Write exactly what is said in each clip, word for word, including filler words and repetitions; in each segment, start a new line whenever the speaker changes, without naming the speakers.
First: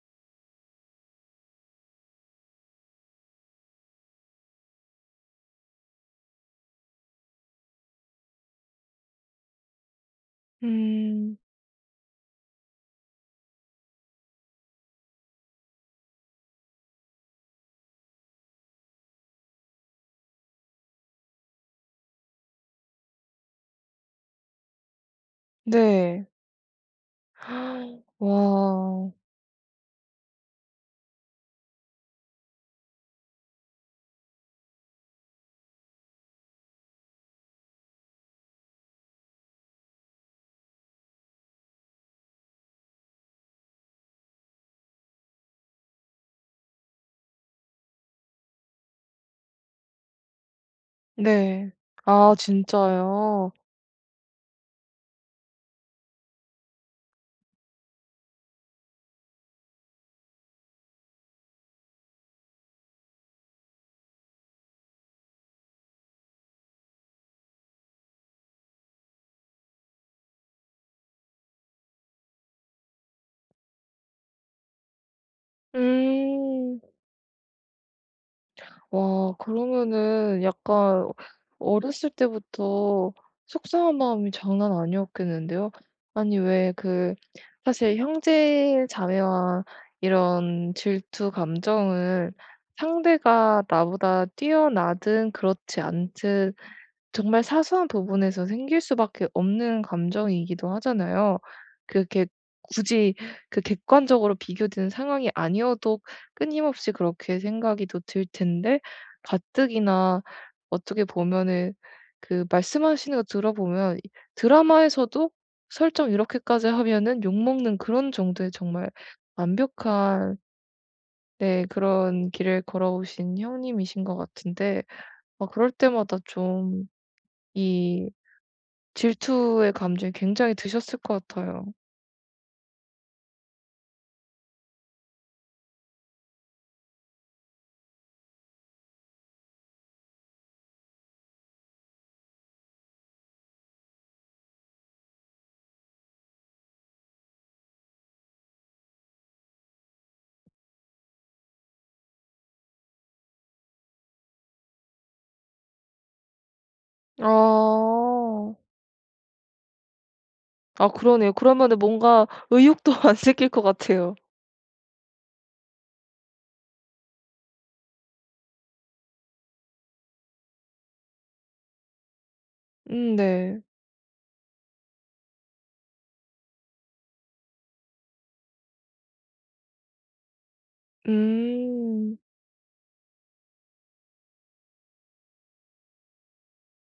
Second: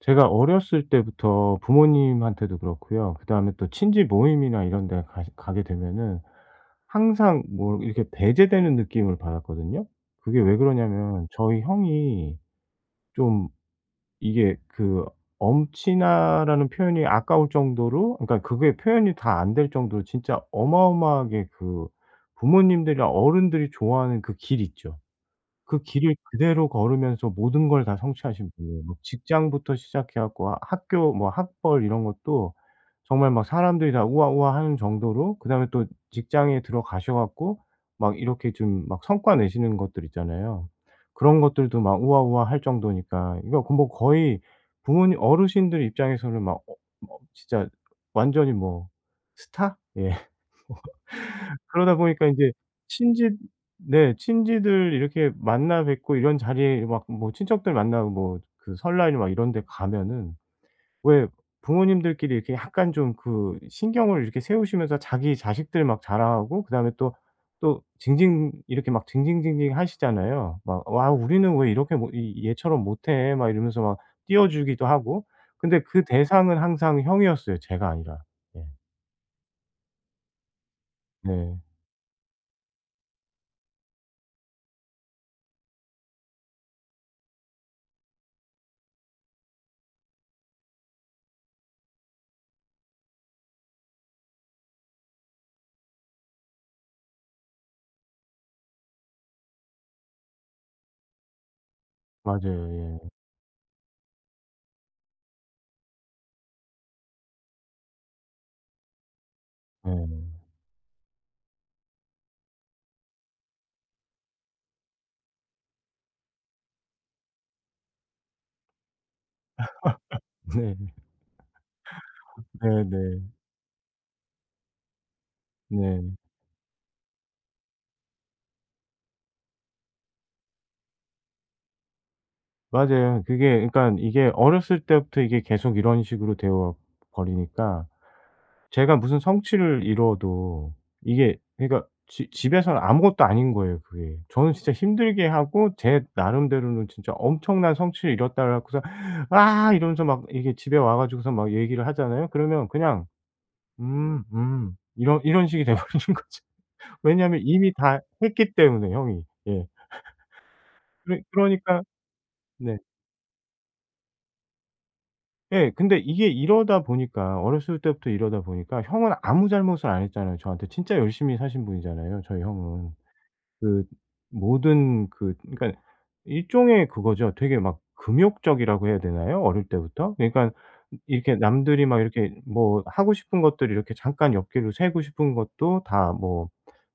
제가 어렸을 때부터 부모님한테도 그렇고요. 그다음에 또 친지 모임이나 이런 데 가 가게 되면은 항상 뭐 이렇게 배제되는 느낌을 받았거든요. 그게 왜 그러냐면
음.
저희 형이 좀 이게 그 엄친아라는 표현이 아까울 정도로 그러니까 그게 표현이 다 안 될 정도로 진짜 어마어마하게 그 부모님들이랑 어른들이 좋아하는 그 길 있죠. 그 길을
네.
그대로 걸으면서 모든 걸 다 성취하신 분이에요. 뭐
와.
직장부터 시작해 갖고 하 학교 뭐 학벌 이런 것도 정말 막 사람들이 다 우아우아 하는 정도로, 그다음에 또 직장에 들어가셔 갖고 막 이렇게 좀 막 성과 내시는 것들 있잖아요. 그런 것들도 막 우아우아 할 정도니까 이거 그 뭐 거의 부모님 어르신들 입장에서는 막 어 뭐 진짜 완전히 뭐 스타? 예.
네.
그러다 보니까
아
인제 친지
진짜요?
네, 친지들 이렇게 만나 뵙고 이런 자리에 막 뭐 친척들 만나고 뭐 그 설날 막 이런 데 가면은 왜 부모님들끼리 이렇게 약간 좀 그 신경을 이렇게 세우시면서 자기 자식들 막 자랑하고 그다음에 또, 또 징징 이렇게 막 징징징징 하시잖아요. 막 "와 우리는 왜 이렇게 못 이 얘처럼 못해." 막 이러면서 막 띄워 주기도 하고. 근데 그 대상은
음.
항상 형이었어요, 제가 아니라. 예.
와 그러면은 약간
네.
어렸을 때부터 속상한 마음이 장난 아니었겠는데요? 아니 왜 그 사실 형제 자매와 이런 질투 감정은 상대가 나보다 뛰어나든 그렇지 않든 정말 사소한 부분에서 생길 수밖에 없는 감정이기도 하잖아요. 그렇게
맞아요. 예.
굳이 그 객관적으로 비교되는 상황이 아니어도 끊임없이 그렇게 생각이 또 들 텐데, 가뜩이나
예.
어떻게 보면은 그 말씀하시는 거 들어보면 이 드라마에서도 설정 이렇게까지 하면은 욕먹는 그런 정도의 정말 완벽한,
네.
네, 그런 길을
네네.
걸어오신 형님이신 것 같은데, 아 그럴
네.
때마다 좀이 질투의 감정이 굉장히 드셨을 것 같아요.
맞아요. 그게 그러니까 이게 어렸을 때부터 이게 계속 이런 식으로 되어 버리니까 제가 무슨 성취를 이뤄도 이게 그러니까 지 집에서는 아무것도 아닌 거예요, 그게. 저는 진짜 힘들게 하고 제 나름대로는 진짜 엄청난 성취를 이뤘다고 해고서 "아." 이러면서 막 이게 집에 와 가지고서 막 얘기를 하잖아요. 그러면 그냥 "음. 음." 이런 이런 식이 돼 버리는 거죠.
아.
왜냐하면 이미 다 했기 때문에 형이. 예.
아
그러
그러네요. 그러면은
그러니까
뭔가
네.
의욕도 안 생길 것 같아요.
예. 근데 이게 이러다 보니까 어렸을 때부터 이러다 보니까 형은 아무 잘못을 안 했잖아요 저한테. 진짜 열심히 사신 분이잖아요 저희 형은.
음 네.
그 모든 그 그러니까 일종의 그거죠. 되게 막 금욕적이라고 해야 되나요? 어릴 때부터? 그러니까 이렇게 남들이 막
음.
이렇게 뭐 하고 싶은 것들 이렇게 잠깐 옆길로 새고 싶은 것도 다 뭐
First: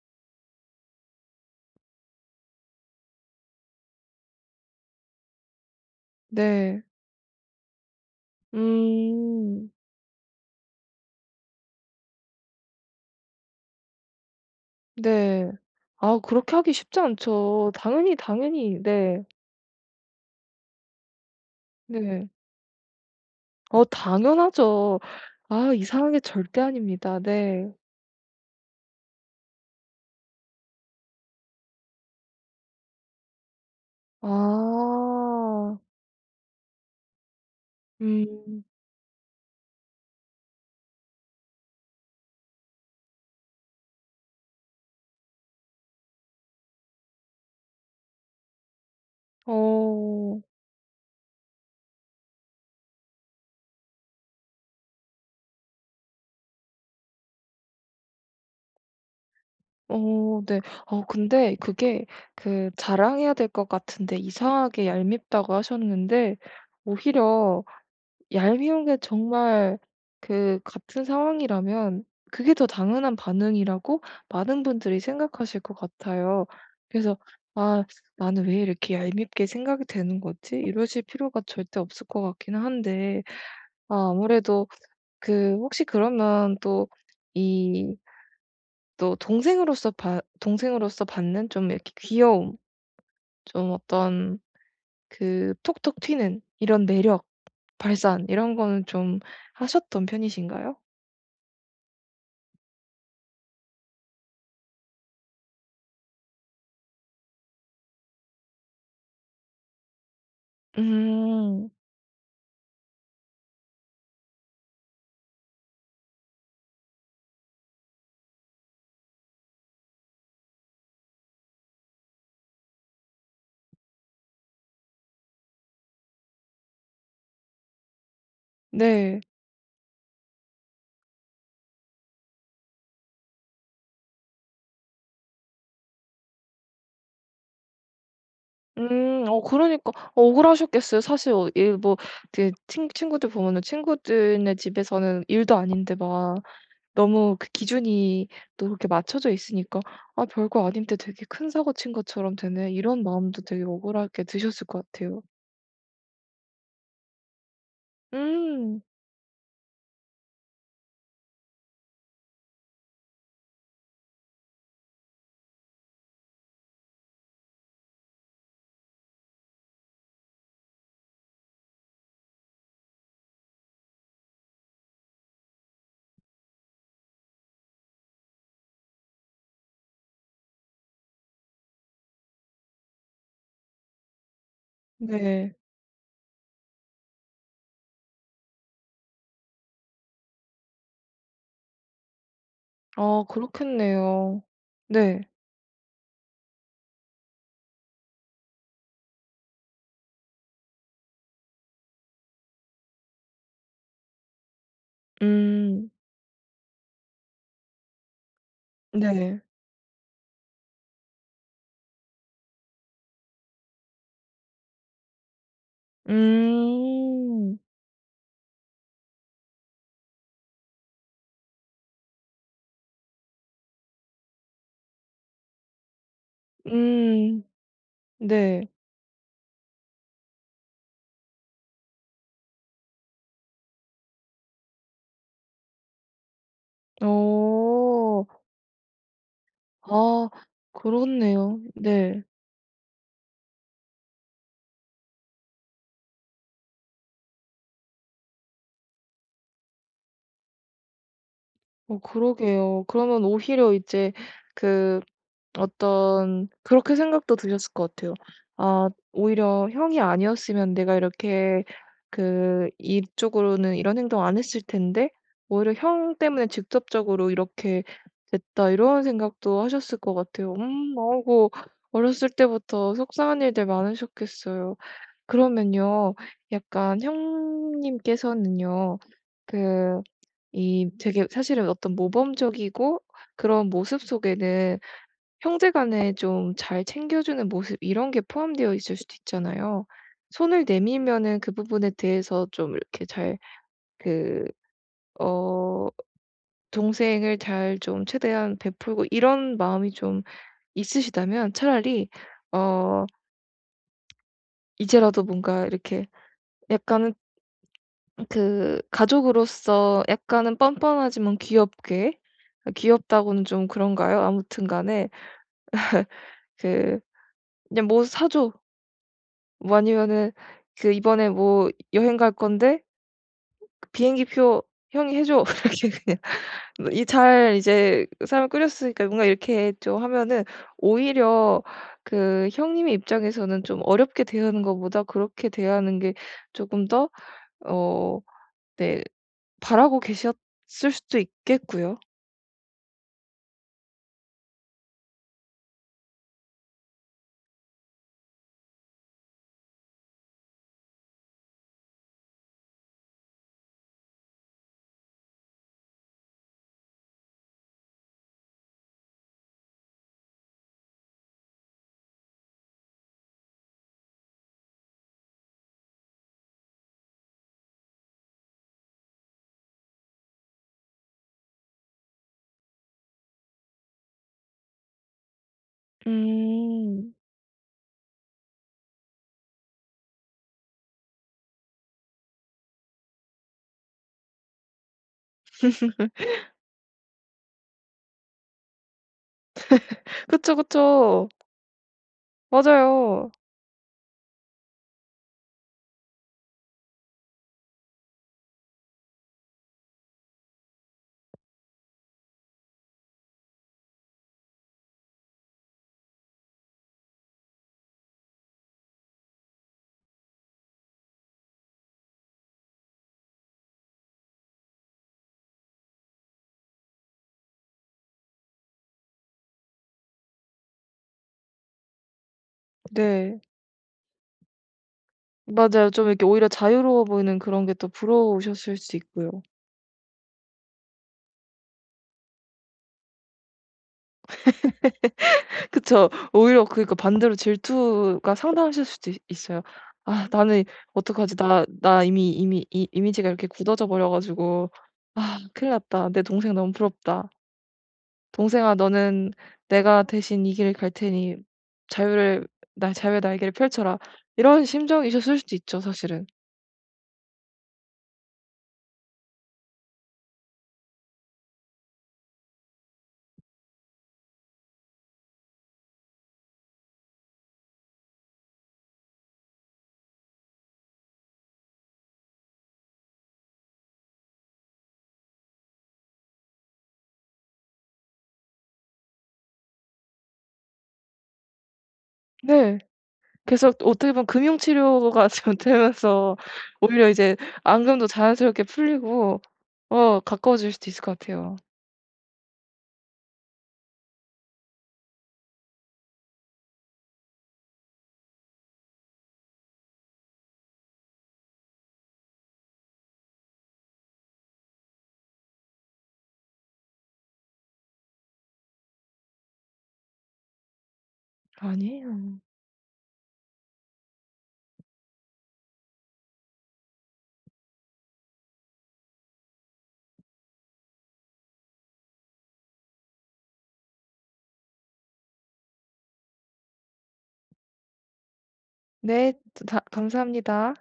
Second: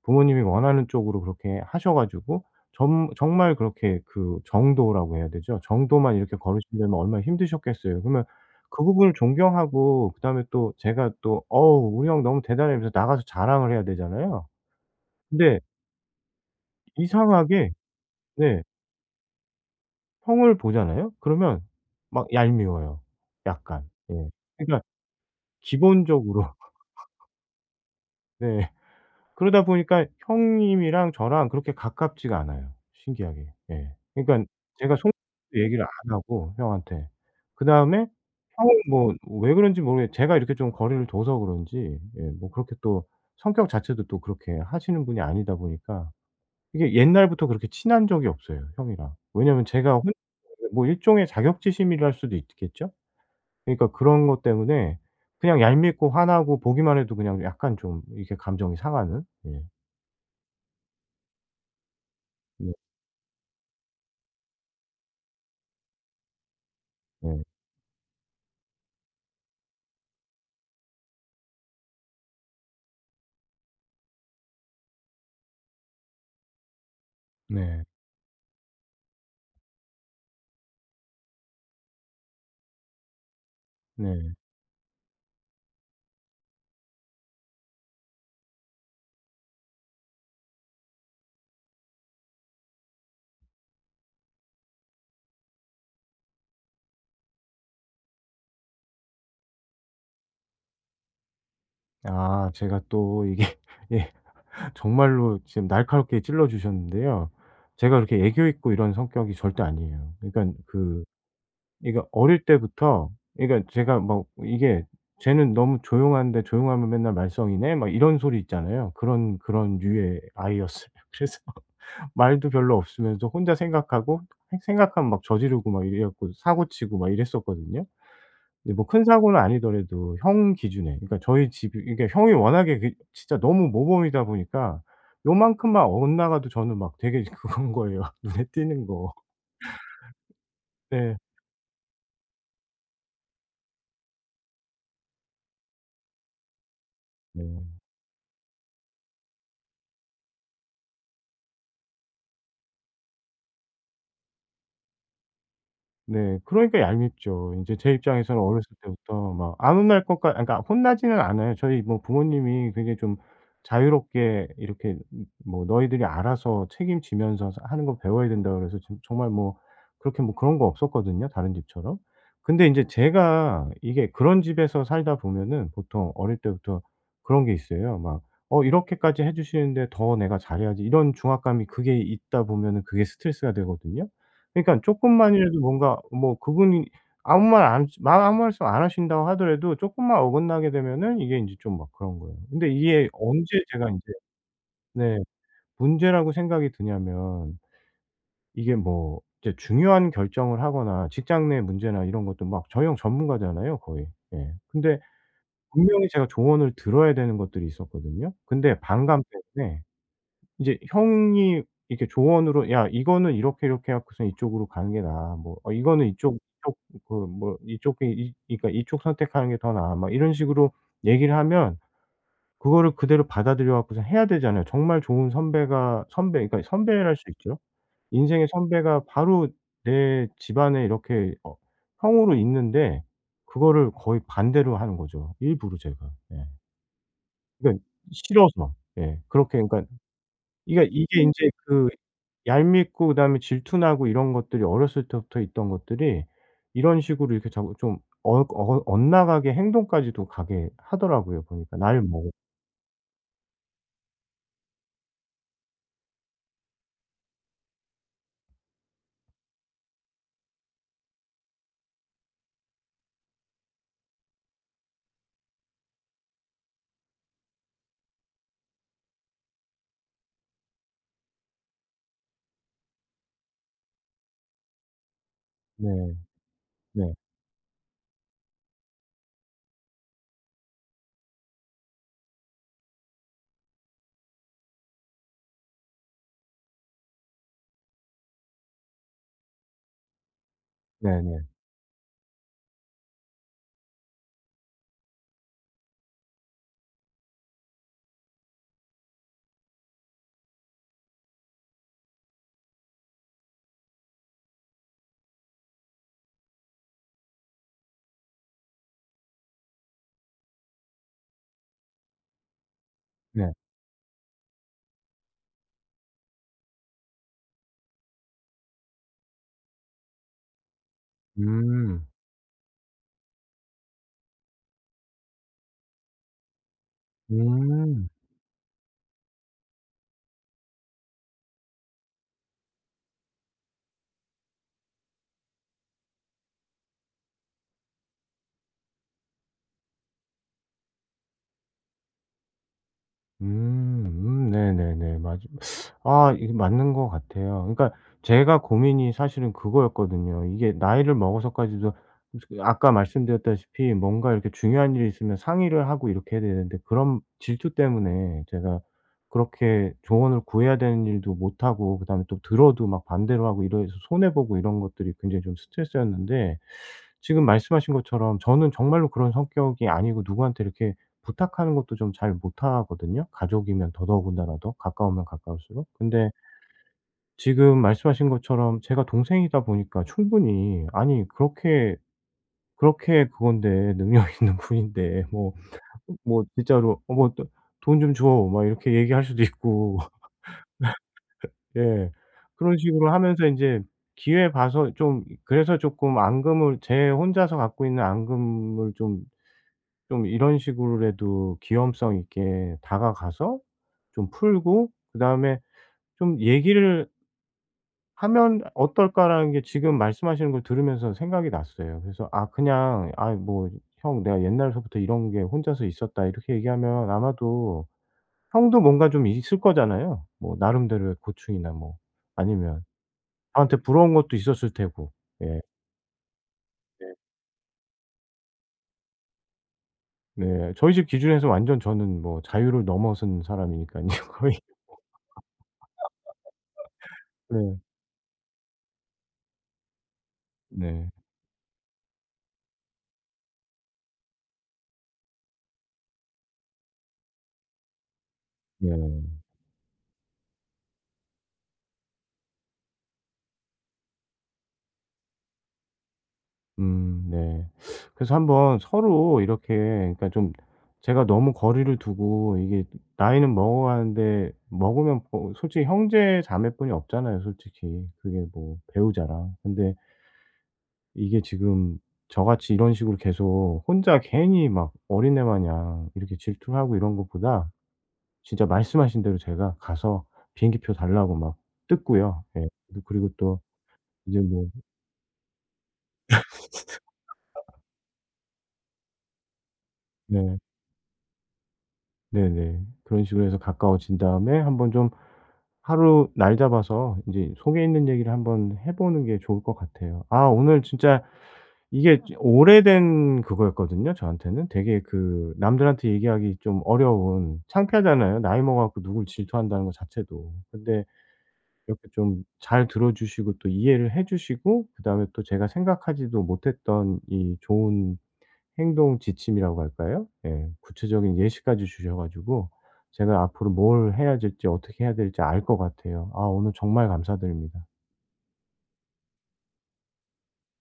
부모님이 원하는 쪽으로 그렇게 하셔 가지고 점 정말 그렇게 그 정도라고 해야 되죠. 정도만 이렇게
네.
걸으시려면 얼마나 힘드셨겠어요. 그러면 그 부분을
음.
존경하고 그다음에 또 제가 또 "어우 우리 형 너무 대단해." 이러면서 나가서 자랑을 해야 되잖아요.
네.
근데
아 그렇게 하기 쉽지
이상하게,
않죠. 당연히,
네,
당연히. 네.
형을 보잖아요? 그러면 막
네.
얄미워요
어
약간. 예. 그러니까
당연하죠. 아 이상한 게
기본적으로.
절대 아닙니다. 네.
네. 그러다 보니까 형님이랑 저랑 그렇게 가깝지가 않아요, 신기하게. 예. 그러니깐 제가 속으로
아.
얘기를 안 하고 형한테. 그다음에
음.
형은 뭐 왜 그런지 모르겠 제가 이렇게 좀 거리를 둬서 그런지 예 뭐 그렇게 또 성격 자체도 또 그렇게 하시는 분이 아니다 보니까 이게 옛날부터 그렇게 친한 적이 없어요 형이랑. 왜냐면 제가 혼
어.
뭐 일종의 자격지심이랄 수도 있겠죠? 그러니까 그런 것 때문에 그냥 얄밉고 화나고 보기만 해도 그냥 약간 좀 이렇게 감정이 상하는. 예.
어 네. 어 근데 그게, 그
네.
자랑해야 될 것 같은데 이상하게 얄밉다고 하셨는데
네.
오히려 얄미운 게 정말 그 같은 상황이라면 그게 더 당연한 반응이라고 많은 분들이 생각하실 것 같아요. 그래서
네.
'아 나는 왜 이렇게 얄밉게 생각이 되는 거지?' 이러실 필요가 절대 없을 것 같기는 한데, 아
네.
아무래도 그 혹시 그러면 또이 또 동생으로서 봐 동생으로서 받는 좀 이렇게 귀여움, 좀 어떤 그 톡톡 튀는 이런 매력, 발산 이런 거는 좀 하셨던 편이신가요?
아 제가 또 이게 예 정말로 지금 날카롭게 찔러 주셨는데요. 제가 그렇게 애교 있고 이런 성격이 절대 아니에요. 그러니깐 그
음.
그러니까 어릴 때부터, 그러니까 제가 막 이게 "쟤는 너무 조용한데 조용하면 맨날 말썽이네." 막 이런 소리 있잖아요. 그런 그런 류의 아이였어요. 그래서 말도 별로 없으면서 혼자 생각하고 생 생각하면 막 저지르고 막 이래 갖고 사고 치고 막 이랬었거든요. 근데 뭐 큰
네.
사고는 아니더라도 형 기준에, 그러니까 저희 집이 게 형이 워낙에 그 진짜 너무 모범이다 보니까 요만큼만 엇나가도 저는 막 되게 그건 거예요, 눈에 띄는 거.
음. 어 그러니까 어, 억울하셨겠어요.
네.
사실 어 일 뭐 그 친 친구들 보면은 친구들네 집에서는 일도 아닌데 막 너무 그
네.
기준이 또 그렇게 맞춰져 있으니까 '아 별거 아닌데 되게 큰 사고 친 것처럼 되네.' 이런 마음도 되게 억울하게 드셨을 것 같아요.
네. 그러니까 얄밉죠. 인제 제 입장에서는 어렸을
음.
때부터 막 안 혼날 것까, 그러니까 혼나지는 않아요. 저희 뭐 부모님이 굉장히 좀 자유롭게 이렇게 음 뭐 "너희들이 알아서 책임지면서 사 하는 거 배워야 된다." 그래서 좀 정말 뭐 그렇게 뭐 그런 거 없었거든요, 다른 집처럼. 근데 인제 제가 이게 그런 집에서 살다 보면은 보통 어릴 때부터 그런 게 있어요. 막 '어 이렇게까지 해 주시는데 더 내가 잘해야지.' 이런 중압감이 그게 있다 보면은 그게 스트레스가 되거든요. 그러니까
네.
쪼끔만이라도 뭔가 뭐 그분이 아무 말 안 마 아무 말씀 안 하신다고 하더라도 쪼끔만 어긋나게 되면은 이게 인제 좀 막 그런 거예요. 근데 이게
아
언제 제가 인제
그렇겠네요.
네
네.
문제라고 생각이 드냐면, 이게 뭐 이제 중요한 결정을 하거나 직장 내 문제나 이런 것도 막 저희 형 전문가잖아요 거의. 예. 근데
음.
분명히 제가 조언을 들어야 되는 것들이 있었거든요. 근데 반감
네.
때문에 이제 형이 이렇게 조언으로 "야 이거는 이렇게 이렇게 해 갖고서 이쪽으로 가는 게 나아." 뭐 "어 이거는 이쪽 이쪽 그 뭐
음.
이쪽이 이 그러니까 이쪽 선택하는 게 더 나아." 막 이런 식으로 얘기를 하면 그거를 그대로 받아들여 갖고서 해야 되잖아요. 정말 좋은 선배가 선배 그러니까 선배랄 수
음.
있죠. 인생의
네.
선배가 바로 내 집안에 이렇게 어 형으로 있는데 그거를 거의 반대로 하는 거죠, 일부러 제가. 예. 그러니까
어.
싫어서. 예. 그렇게 그러니까
아
이게 이게 인제
그렇네요.
그
네.
얄밉고 그다음에 질투나고 이런 것들이 어렸을 때부터 있던 것들이 이런 식으로 이렇게 자꾸 좀 어 어 엇나가게 행동까지도 가게 하더라고요, 보니까
어
나이를 먹어.
그러게요. 그러면 오히려 이제 그 어떤 그렇게 생각도 드셨을 것 같아요. '아 오히려 형이 아니었으면 내가 이렇게' 그 이쪽으로는 이런 행동 안 했을 텐데, 오히려 형 때문에 직접적으로 이렇게 됐다 이런 생각도 하셨을 것 같아요. 음 아이고, 어렸을 때부터 속상한 일들 많으셨겠어요. 그러면요.
네.
약간
네.
형님께서는요, 그 이 되게 사실은 어떤 모범적이고 그런 모습 속에는 형제 간에 좀 잘 챙겨주는 모습 이런 게 포함되어 있을 수도 있잖아요. 손을 내밀면은
네네.
그 부분에 대해서 좀 이렇게 잘, 그 어 동생을 잘 좀 최대한 베풀고 이런 마음이 좀 있으시다면 차라리 어 이제라도 뭔가 이렇게 약간은 그 가족으로서 약간은 뻔뻔하지만 귀엽게, 아
네.
귀엽다고는
네.
좀 그런가요? 아무튼 간에 그 "그냥 뭐 사줘." 뭐 아니면은 그 "이번에 뭐
음.
여행 갈 건데 그 비행기 표 형이 해 줘." 이렇게 그냥 뭐 이 잘 이제
음.
사람을 꾸렸으니까 뭔가 이렇게 좀 하면은 오히려 그 형님의 입장에서는 좀 어렵게 대하는 것보다 그렇게 대하는 게 조금 더 어 네 바라고 계셨을 수도 있겠고요.
음. 음. 네네네. 맞아요. 아 이게 맞는 것 같아요. 그러니까 제가 고민이 사실은 그거였거든요. 이게 나이를 먹어서까지도 그 아까 말씀드렸다시피 뭔가 이렇게 중요한 일이 있으면 상의를 하고 이렇게 해야 되는데 그런 질투 때문에 제가 그렇게 조언을 구해야 되는 일도 못 하고 그다음에 또 들어도 막 반대로 하고 이래서 손해 보고 이런 것들이 굉장히 좀 스트레스였는데 지금 말씀하신 것처럼 저는 정말로 그런 성격이 아니고 누구한테 이렇게 부탁하는 것도 좀 잘 못하거든요, 가족이면 더더군다나도 가까우면 가까울수록. 근데
음.
지금 말씀하신 것처럼 제가 동생이다 보니까 충분히 아니 그렇게 그렇게 그건데 능력 있는 분인데 뭐 뭐 진짜로 "어 뭐 돈 좀 줘." 막 이렇게 얘기할 수도 있고.
그쵸, 그쵸.
예. 그런 식으로
맞아요.
하면서 이제 기회 봐서 좀, 그래서 조금 앙금을 제 혼자서 갖고 있는 앙금을 좀 좀 이런 식으로라도 귀염성 있게 다가가서 좀 풀고 그다음에 좀 '얘기를 하면 어떨까.'라는 게 지금 말씀하시는 걸 들으면서 생각이 났어요. 그래서 아 그냥 아 뭐 형 내가 옛날서부터 이런 게 혼자서 있었다." 이렇게 얘기하면 아마도 형도 뭔가 좀 있을 거잖아요. 뭐 나름대로의 고충이나 뭐 아니면
네.
저한테 부러운 것도 있었을 테고. 예.
맞아요. 좀 이렇게 오히려 자유로워
네.
보이는 그런 게 또 부러우셨을 수 있고요.
네. 저희 집 기준에서 완전 저는 뭐 자유를 넘어선 사람이니깐요 거의.
그쵸. 오히려 그니까 반대로
네.
질투가 상당하실 수도 있 있어요. '아 나는
네.
어떡하지? 나 나 이미 이미 이 이미지가 이렇게 굳어져 버려 가지고 아 큰일 났다. 내 동생 너무 부럽다. 동생아
네.
너는 내가 대신 이 길을 갈 테니 자유를, 나 자유의 날개를 펼쳐라.' 이런 심정이셨을 수도 있죠 사실은.
음 네. 그래서 한번 서로 이렇게, 그러니까 좀 제가 너무 거리를 두고 이게 나이는 먹어가는데 먹으면 뭐 솔직히 형제 자매뿐이 없잖아요 솔직히. 그게 뭐 배우자랑. 근데 이게 지금 저같이 이런 식으로 계속 혼자 괜히 막 어린애 마냥 이렇게 질투를 하고 이런 것보다 진짜 말씀하신 대로 제가 가서 비행기표 달라고 막 뜯고요. 예.
네.
그리고 또
그래서 어떻게 보면
이제
금융
뭐
치료가 좀 되면서 오히려 이제 앙금도 자연스럽게 풀리고 어
네.
가까워질 수도 있을 것 같아요.
네네. 그런 식으로 해서 가까워진 다음에 한번 좀 하루 날 잡아서 인제 속에 있는 얘기를 한번 해 보는 게 좋을 것 같아요. 아 오늘 진짜 이게 지 오래된 그거였거든요 저한테는. 되게 그 남들한테 얘기하기 좀 어려운, 창피하잖아요 나이 먹어 갖고 누굴 질투한다는 거 자체도. 근데 이렇게
아니에요.
좀 잘 들어 주시고 또 이해를 해 주시고 그다음에 또 제가 생각하지도 못했던 이 좋은 행동 지침이라고 할까요? 예. 구체적인 예시까지 주셔 가지고 제가 앞으로 뭘 해야 될지 어떻게 해야 될지 알 것 같아요. 아 오늘 정말 감사드립니다.
네. 다 감사합니다.